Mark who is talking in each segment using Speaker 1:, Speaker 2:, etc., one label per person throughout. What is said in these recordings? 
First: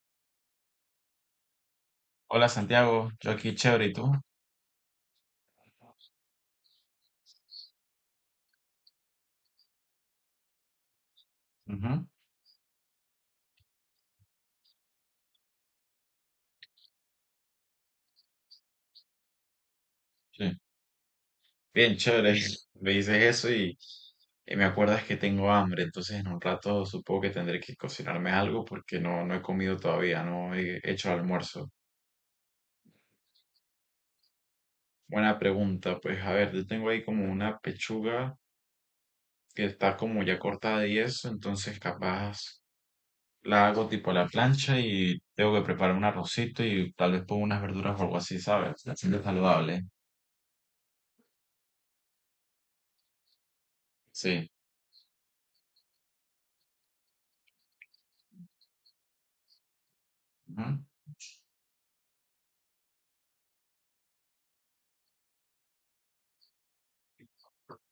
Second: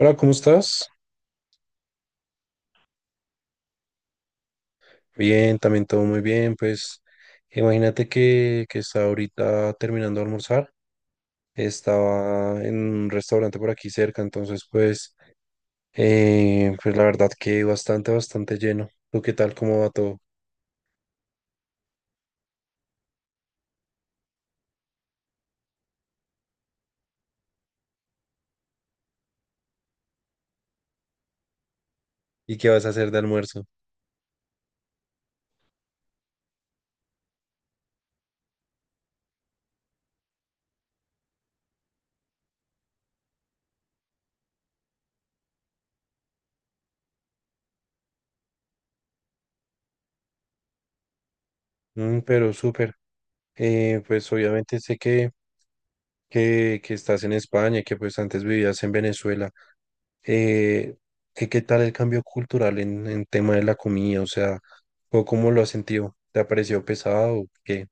Speaker 1: Hola, ¿cómo estás?
Speaker 2: Hola Santiago, yo aquí chévere, ¿y tú?
Speaker 1: Bien, también todo muy bien. Pues imagínate que estaba ahorita terminando de almorzar.
Speaker 2: Ujú,
Speaker 1: Estaba en un restaurante por aquí cerca, entonces pues, pues la verdad que bastante lleno. ¿Tú qué tal? ¿Cómo va todo?
Speaker 2: sí. Bien, chévere. Me dices eso y me acuerdas que tengo hambre, entonces en un rato supongo que tendré que cocinarme algo porque no he comido todavía, no he hecho el almuerzo.
Speaker 1: ¿Y qué vas a hacer de almuerzo?
Speaker 2: Buena pregunta, pues a ver, yo tengo ahí como una pechuga que está como ya cortada y eso, entonces capaz la hago tipo a la plancha y tengo que preparar un arrocito y tal vez pongo unas verduras o algo así, ¿sabes? Haciendo saludable.
Speaker 1: Mm, pero súper. Pues
Speaker 2: Sí.
Speaker 1: obviamente sé que estás en España, que pues antes vivías en Venezuela. eh, ¿Qué tal el cambio cultural en tema de la comida? O sea, ¿o ¿cómo lo has sentido? ¿Te ha parecido pesado o qué?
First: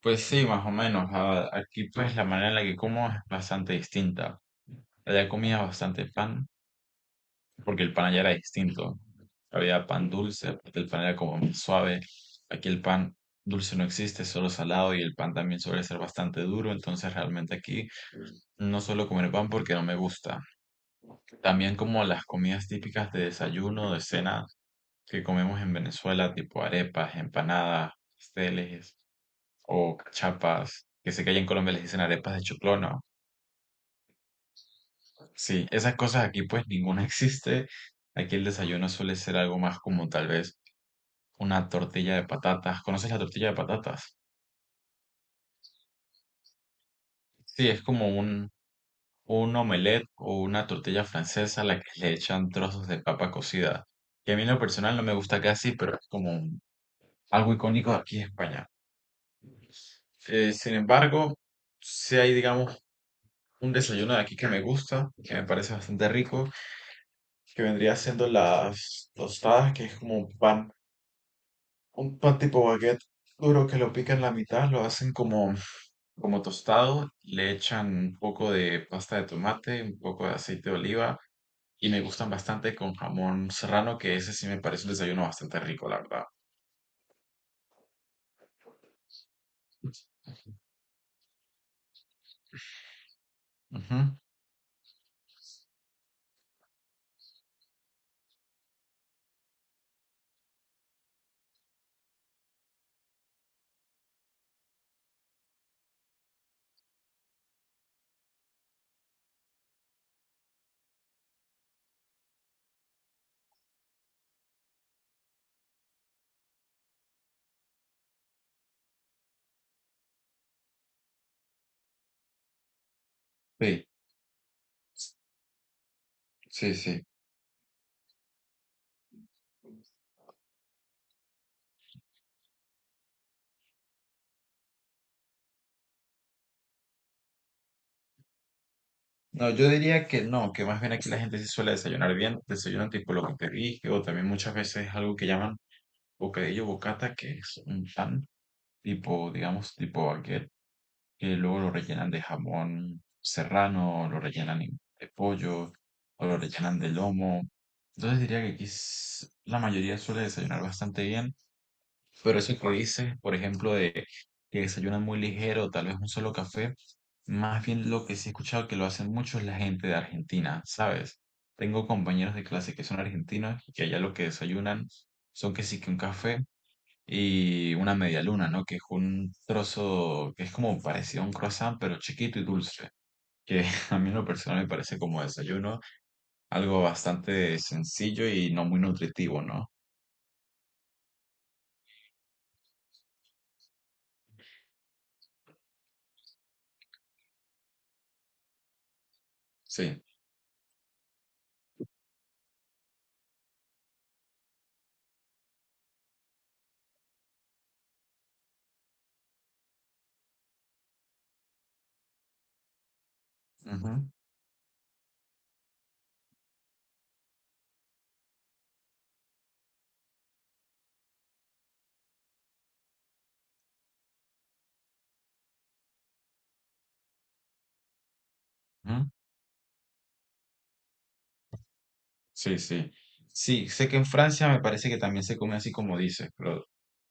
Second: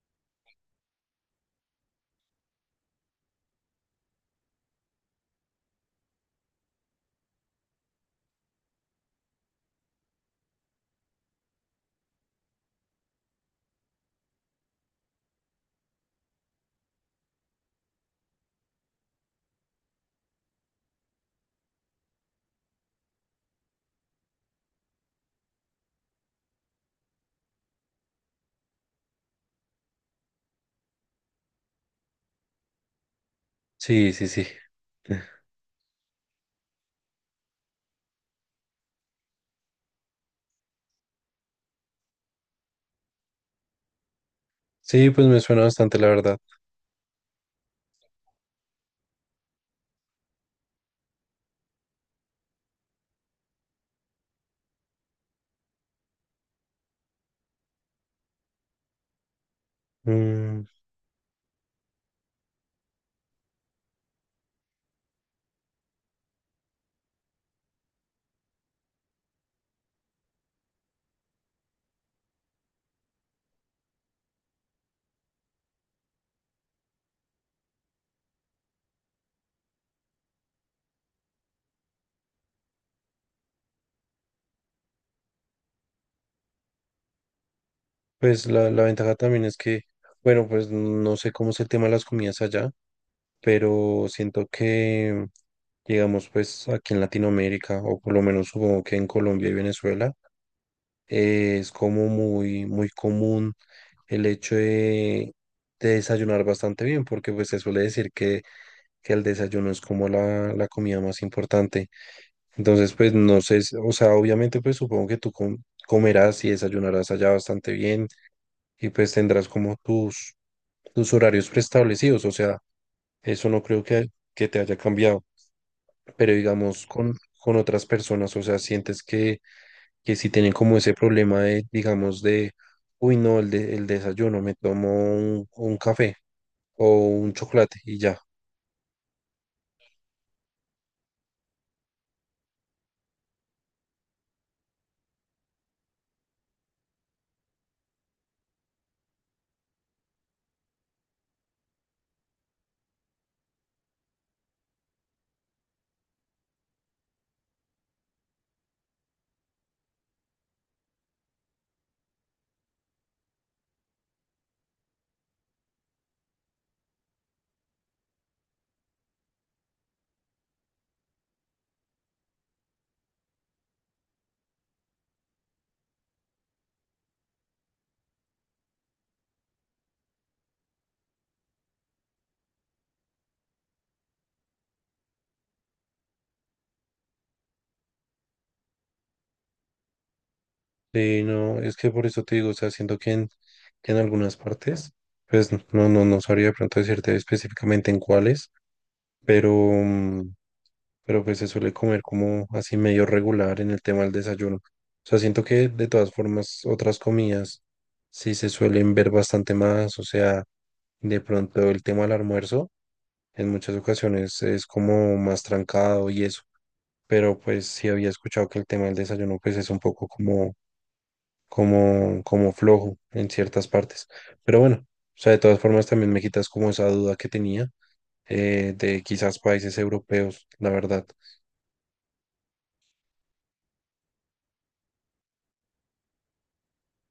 Speaker 2: Pues sí, más o menos. Aquí pues la manera en la que como es bastante distinta. Allá comía bastante pan, porque el pan allá era distinto. Había pan dulce, el pan era como más suave. Aquí el pan dulce no existe, es solo salado y el pan también suele ser bastante duro, entonces realmente aquí no suelo comer pan porque no me gusta. También como las comidas típicas de desayuno, de cena que comemos en Venezuela, tipo arepas, empanadas, pasteles o cachapas, que sé que allá en Colombia les dicen arepas de choclono.
Speaker 1: Sí, sí, sí.
Speaker 2: Sí, esas cosas aquí pues ninguna existe. Aquí el desayuno suele ser algo más como tal vez una tortilla de patatas. ¿Conoces la tortilla de patatas?
Speaker 1: Sí, pues me suena bastante, la verdad.
Speaker 2: Sí, es como un omelette o una tortilla francesa a la que le echan trozos de papa cocida. Que a mí en lo personal no me gusta casi, pero es como algo icónico de aquí en España.
Speaker 1: Mm,
Speaker 2: Sin embargo, si hay, digamos, un desayuno de aquí que me gusta, que me parece bastante rico, que vendría siendo las tostadas, que es como un pan tipo baguette duro que lo pican la mitad, lo hacen como, como tostado, le echan un poco de pasta de tomate, un poco de aceite de oliva, y me gustan bastante con jamón serrano, que ese sí me parece un desayuno bastante rico, la verdad.
Speaker 1: pues la ventaja también es que, bueno, pues no sé cómo es el tema de las comidas allá,
Speaker 2: Ujú.
Speaker 1: pero siento que, digamos, pues aquí en Latinoamérica, o por lo menos supongo que en Colombia y Venezuela, es como muy común el hecho de desayunar bastante bien, porque pues se suele decir que el desayuno es como la comida más importante. Entonces, pues no sé, si- o sea, obviamente pues supongo que tú comerás y desayunarás allá bastante bien y pues tendrás como tus horarios preestablecidos, o sea, eso no creo
Speaker 2: Sí,
Speaker 1: que te haya cambiado, pero
Speaker 2: sí,
Speaker 1: digamos
Speaker 2: sí.
Speaker 1: con otras personas, o sea, sientes que si tienen como ese problema de, digamos, de... Uy, no, el, de- el desayuno, me tomo un café. O un chocolate y ya.
Speaker 2: No, yo diría que no, que más bien aquí la gente sí suele desayunar bien, desayunan tipo lo que te dije, o también muchas veces algo que llaman bocadillo bocata, que es un pan tipo, digamos, tipo baguette, que luego lo rellenan de jamón serrano, o lo rellenan de pollo, o lo rellenan de lomo. Entonces diría que aquí la mayoría suele desayunar bastante bien, pero eso que dices, por ejemplo, de que desayunan muy ligero, tal vez un solo café, más bien lo que sí he escuchado que lo hacen mucho es la gente de Argentina, ¿sabes? Tengo compañeros de clase que son argentinos y que allá lo que desayunan son que sí que un café y una media luna, ¿no? Que es un trozo que es como parecido a un croissant, pero chiquito y dulce, que a mí en lo personal me parece como desayuno, algo bastante sencillo y no muy nutritivo, ¿no?
Speaker 1: Sí, no, es que por eso te digo, o sea, siento que que en algunas partes, pues no, no sabría de pronto decirte específicamente en cuáles, pero,
Speaker 2: Sí.
Speaker 1: pero pues se suele comer como así medio regular en el tema del desayuno. O sea, siento que de todas formas otras comidas sí se suelen ver bastante más, o sea, de pronto el tema del almuerzo en muchas
Speaker 2: Ujú,
Speaker 1: ocasiones es como más trancado y eso, pero pues sí había escuchado que el tema del desayuno pues es un poco como como flojo en ciertas partes. Pero bueno, o sea, de todas formas también me quitas como esa duda que tenía de
Speaker 2: ujú.
Speaker 1: quizás países europeos, la verdad.
Speaker 2: Sí, sí. Sí, sé que en Francia me parece que también se come así como dices, pero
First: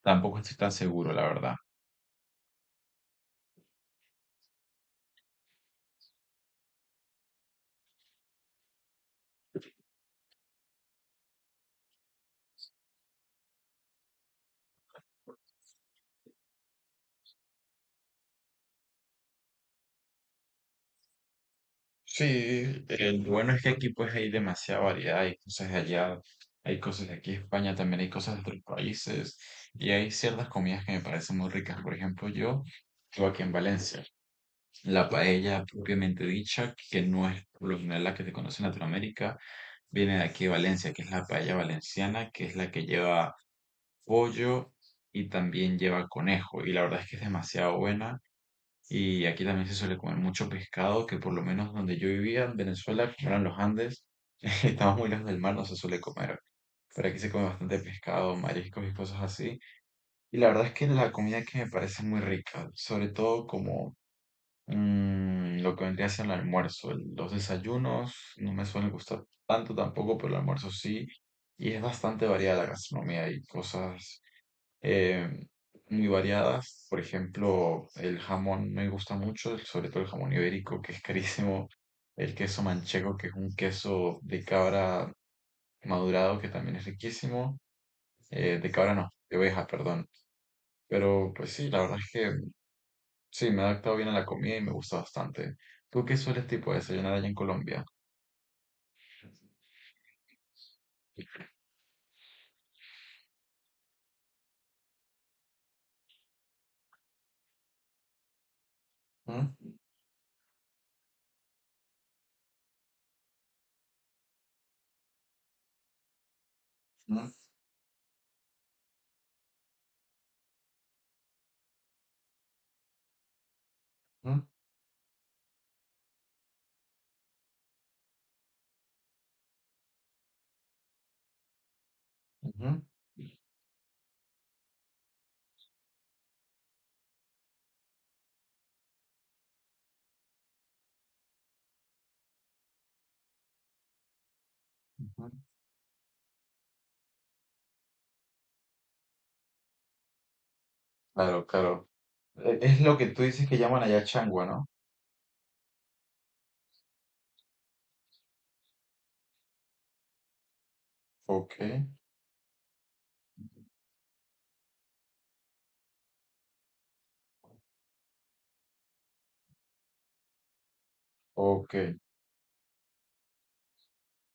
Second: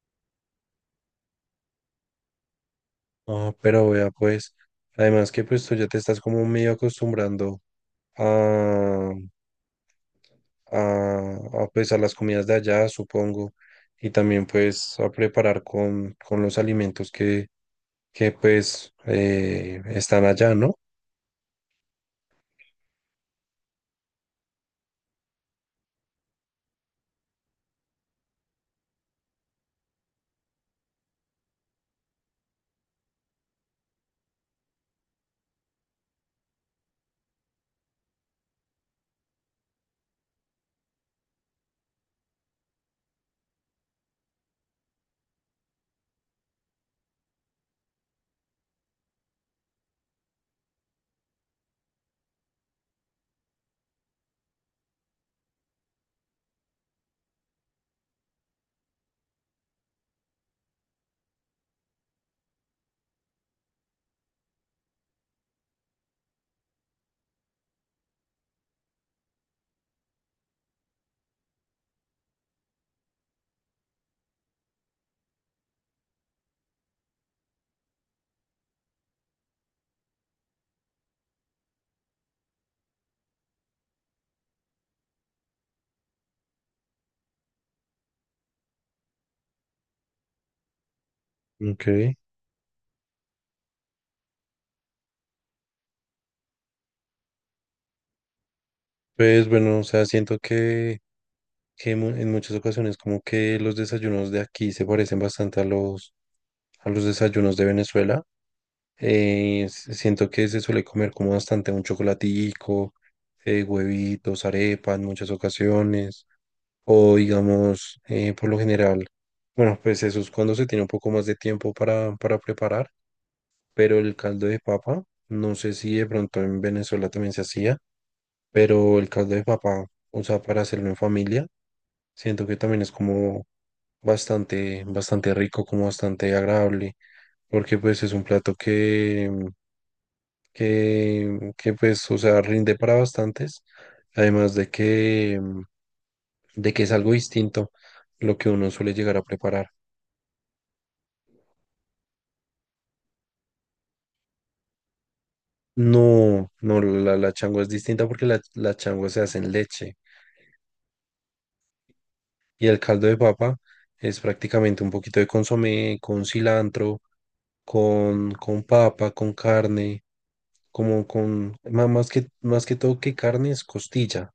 Speaker 2: tampoco estoy tan seguro, la verdad.
Speaker 1: Ah, pero vea, pues, además que pues tú ya te estás como medio acostumbrando a, pues a las comidas de allá, supongo, y también pues a preparar con los alimentos que pues están allá, ¿no?
Speaker 2: Sí, el bueno es que aquí pues hay demasiada variedad, hay cosas de allá, hay cosas de aquí, de España también hay cosas de otros países y hay ciertas comidas que me parecen muy ricas. Por ejemplo, yo vivo aquí en Valencia, la paella propiamente dicha, que no es por lo general la que se conoce en Latinoamérica, viene de aquí de Valencia, que es la paella valenciana, que es la que lleva pollo y también lleva conejo y la verdad es que es demasiado buena. Y aquí también se suele comer mucho pescado, que por lo menos donde yo vivía, en Venezuela, que no eran los Andes, estamos muy lejos del mar, no se suele comer. Pero aquí se come bastante pescado, mariscos y cosas así. Y la verdad es que la comida que me parece muy rica, sobre todo como lo que vendría a ser el almuerzo. Los desayunos no me suelen gustar tanto tampoco, pero el almuerzo sí. Y es bastante variada la gastronomía y cosas eh, muy variadas. Por ejemplo, el jamón me gusta mucho, sobre todo el jamón ibérico, que es carísimo. El queso manchego, que es un queso de cabra madurado, que también es riquísimo. De cabra no, de oveja, perdón. Pero pues sí, la
Speaker 1: Ok.
Speaker 2: verdad es que sí, me he adaptado bien a la comida y me gusta bastante. ¿Tú qué sueles tipo desayunar allá en Colombia?
Speaker 1: Pues bueno, o sea, siento que en muchas ocasiones como que los desayunos de aquí se parecen bastante a a los desayunos de Venezuela.
Speaker 2: ¿Mm?
Speaker 1: Siento que se suele comer como bastante un chocolatico, huevitos, arepa en muchas ocasiones, o
Speaker 2: ¿Mm?
Speaker 1: digamos, por lo general, bueno, pues eso es cuando se tiene un poco más de tiempo para preparar, pero el
Speaker 2: ¿Mm?
Speaker 1: caldo de papa, no sé si de pronto en Venezuela también se hacía, pero el caldo de papa, o sea, para hacerlo en familia. Siento que
Speaker 2: Ujú,
Speaker 1: también es como bastante rico, como bastante agradable, porque pues es un plato que, mm, que pues, o sea, rinde para bastantes, además de
Speaker 2: ujú.
Speaker 1: que, mm, de que es algo distinto lo que uno suele llegar a preparar.
Speaker 2: Claro, claro. Es lo que tú dices que llaman allá changua, ¿no?
Speaker 1: No, no, la changua es distinta porque la changua se hace en leche.
Speaker 2: Ok,
Speaker 1: Y el caldo de papa es prácticamente un poquito de consomé, con cilantro, con papa, con carne, como con,
Speaker 2: ok,
Speaker 1: más que todo que carne es costilla,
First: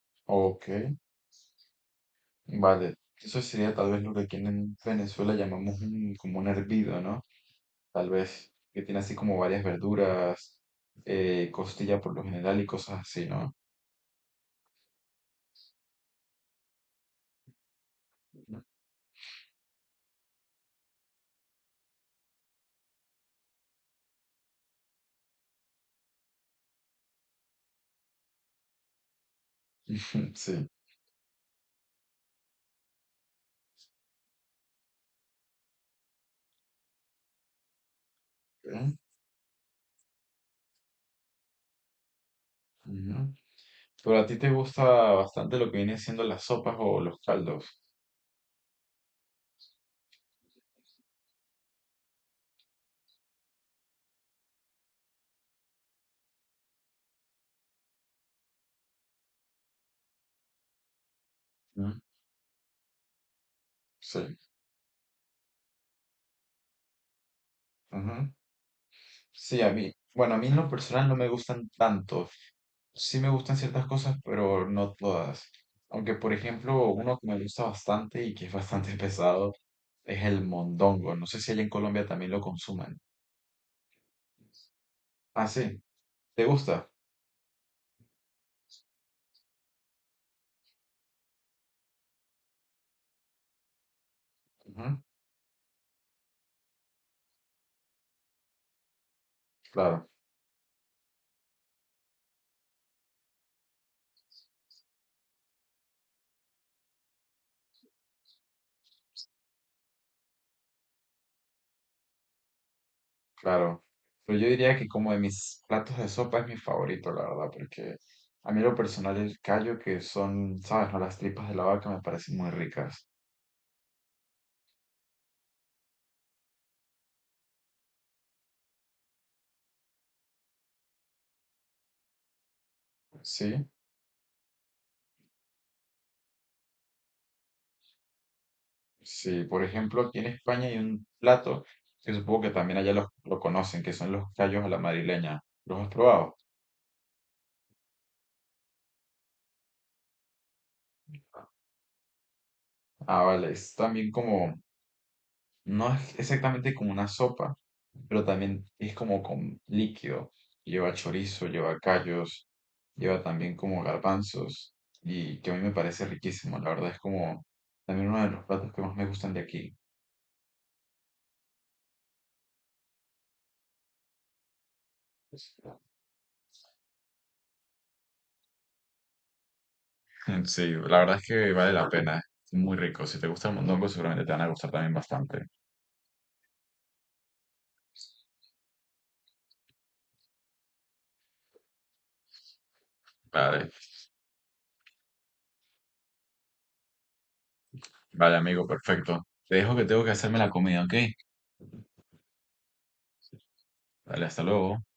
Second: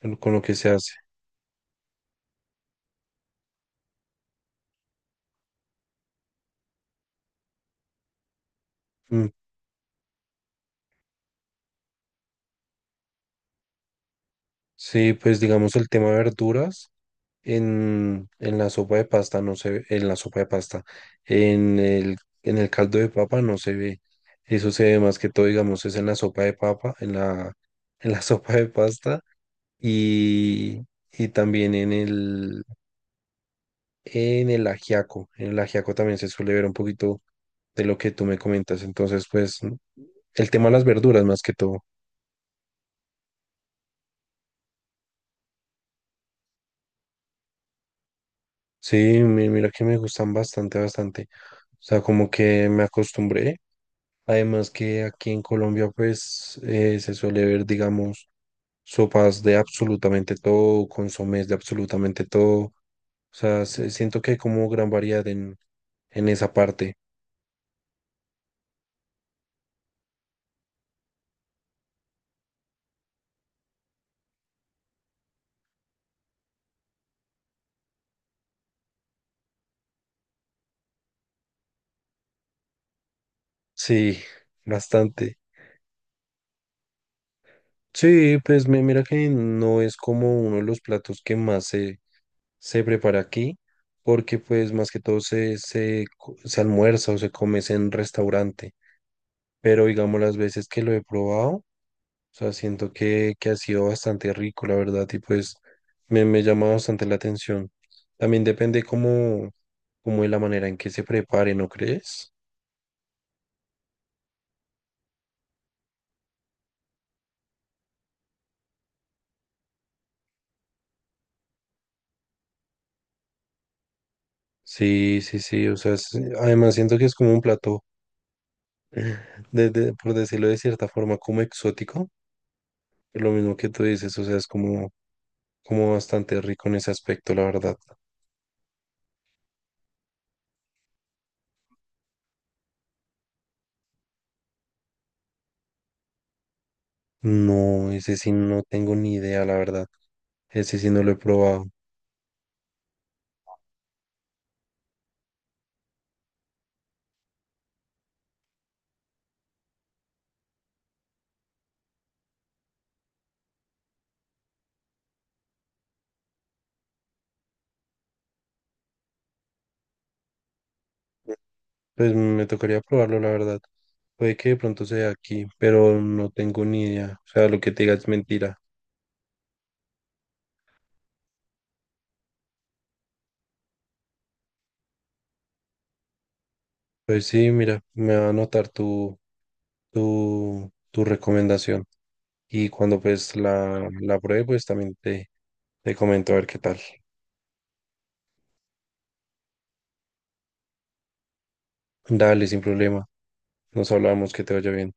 Speaker 1: con lo que
Speaker 2: ok.
Speaker 1: se hace.
Speaker 2: Vale, eso sería tal vez lo que aquí en Venezuela llamamos como un hervido, ¿no? Tal vez que tiene así
Speaker 1: Mm,
Speaker 2: como varias verduras, costilla por lo general y cosas así, ¿no?
Speaker 1: sí, pues digamos el tema de verduras en la sopa de pasta no se ve, en la sopa de pasta, en el, en el caldo de papa no se ve. Eso se ve más que todo, digamos, es en la sopa de papa, en la sopa de pasta
Speaker 2: Sí.
Speaker 1: y, y también en en el ajiaco. En el ajiaco también se suele ver un poquito de lo que tú me comentas.
Speaker 2: Ok.
Speaker 1: Entonces, pues, el tema de las verduras más que todo.
Speaker 2: Ujú. Pero a ti te gusta bastante lo que vienen siendo las sopas o los caldos.
Speaker 1: Sí, mira que me gustan bastante. O sea, como que me acostumbré. Además que aquí en Colombia, pues, se suele ver, digamos, sopas de absolutamente todo, consomés de
Speaker 2: ¿No?
Speaker 1: absolutamente todo. O sea, siento que hay
Speaker 2: Sí.
Speaker 1: como gran variedad en esa parte.
Speaker 2: Ujú. Sí, a mí, bueno, a mí en lo personal no me gustan tanto, sí me gustan ciertas cosas, pero no todas. Aunque, por ejemplo, uno que me gusta bastante y que es bastante pesado es el mondongo. No sé si allá en Colombia también lo consuman.
Speaker 1: Sí, bastante.
Speaker 2: Ah, sí, ¿te gusta?
Speaker 1: Sí, pues mira que no es como uno de los platos que más se prepara aquí, porque pues más
Speaker 2: Ujú.
Speaker 1: que todo se almuerza o se come es en restaurante, pero
Speaker 2: Claro,
Speaker 1: digamos las veces que lo he probado, o sea, siento que ha sido bastante rico, la verdad, y pues me llama bastante la atención. También depende como, como de la manera en que se prepare, ¿no crees?
Speaker 2: claro. Pero yo diría que como de mis platos de sopa es mi favorito, la verdad, porque a mí en lo personal el callo, que son, ¿sabes? ¿No? Las tripas de la vaca me parecen muy ricas.
Speaker 1: Sí, sí, sí, o sea, además siento que es como un plato, por decirlo de cierta forma, como exótico. Lo mismo
Speaker 2: Sí.
Speaker 1: que tú dices, o sea, es como, como bastante rico en ese aspecto, la verdad.
Speaker 2: Sí, por ejemplo, aquí en España hay un plato que supongo que también allá lo conocen, que son los callos a la madrileña. ¿Los has probado?
Speaker 1: No, ese sí no tengo ni idea, la verdad. Ese sí no lo he probado.
Speaker 2: Ah, vale, es también como, no es exactamente como una sopa, pero también es como con líquido. Lleva chorizo, lleva callos, lleva también como garbanzos, y que a mí me parece riquísimo. La verdad es como también uno de los platos que más me gustan de aquí.
Speaker 1: Pues me tocaría probarlo, la verdad. Puede que de pronto sea aquí, pero no tengo ni idea. O sea, lo que te diga es mentira.
Speaker 2: Sí, la verdad es que vale la pena. Es muy rico. Si te gusta el mondongo, seguramente te van a gustar también bastante.
Speaker 1: Pues sí, mira, me va a anotar tu recomendación. Y cuando pues
Speaker 2: Vale,
Speaker 1: la pruebe, pues también te comento a ver qué tal.
Speaker 2: vale, amigo, perfecto. Te dejo que tengo que hacerme la comida, ¿ok?
Speaker 1: Dale, sin problema. Nos
Speaker 2: Dale,
Speaker 1: hablamos,
Speaker 2: hasta
Speaker 1: que te vaya
Speaker 2: luego.
Speaker 1: bien.